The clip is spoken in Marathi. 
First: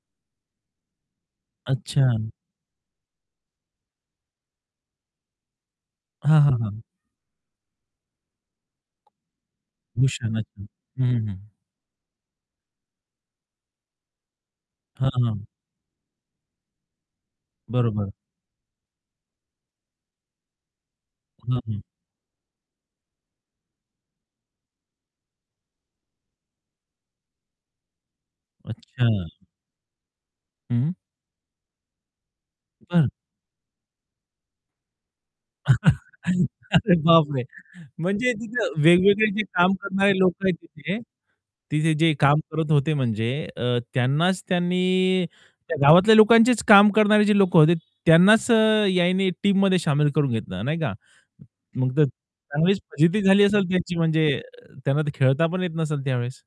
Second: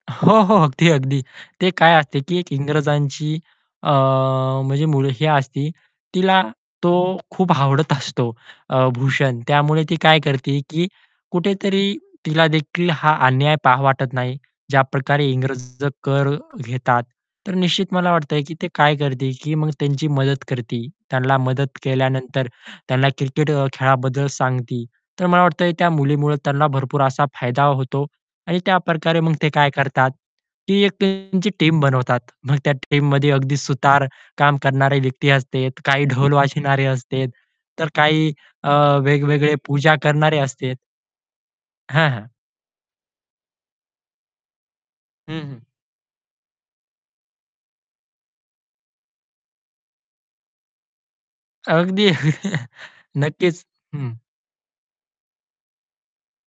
हो, हो. अगदी, अगदी. ते काय असते अच्छा. की एक इंग्रजांची अ, म्हणजे मुलगी असते, तिला हां, हां, हां. तो खूप आवडत असतो अ, भूषण त्यामुळे ती काय भूषण, करते अच्छा. की हं, हं, हं. कुठेतरी तिला देखील हा अन्याय पाहू वाटत नाही. हां, ज्याप्रकारे हां. इंग्रज कर घेतात. तर निश्चित मला बरोबर. वाटतंय की ती काय करते की मग त्यांची मदत करते, त्यांना हं, मदत हं. केल्यानंतर, त्यांना क्रिकेट खेळाबद्दल सांगते. तर मला वाटत त्या मुलीमुळं त्यांना भरपूर असा फायदा होतो आणि त्या अच्छा. प्रकारे मग ते काय करतात की एक हं. त्यांची टीम बनवतात. मग त्या बरं. टीममध्ये अगदी सुतार काम करणारे व्यक्ती असते, काही ढोल वाचणारे अरे असते, बापरे! तर काही म्हणजे अ, तिथं वेगवेगळे जे वेगवेगळे काम पूजा करणारे करणारे लोकं आहेत असते. तिथे तिथे हां, जे हां. काम करत होते म्हणजे अ, त्यांनाच त्यांनी हं, हं. गावातल्या लोकांचेच काम करणारे जे लोक होते त्यांनाच यांनी टीममध्ये शामिल करून घेतलं नाही का? मग तर अगदी. चांगलीच फजिती झाली नक्कीच, असेल त्यांची हं. म्हणजे त्यांना खेळता पण येत नसेल त्यावेळेस?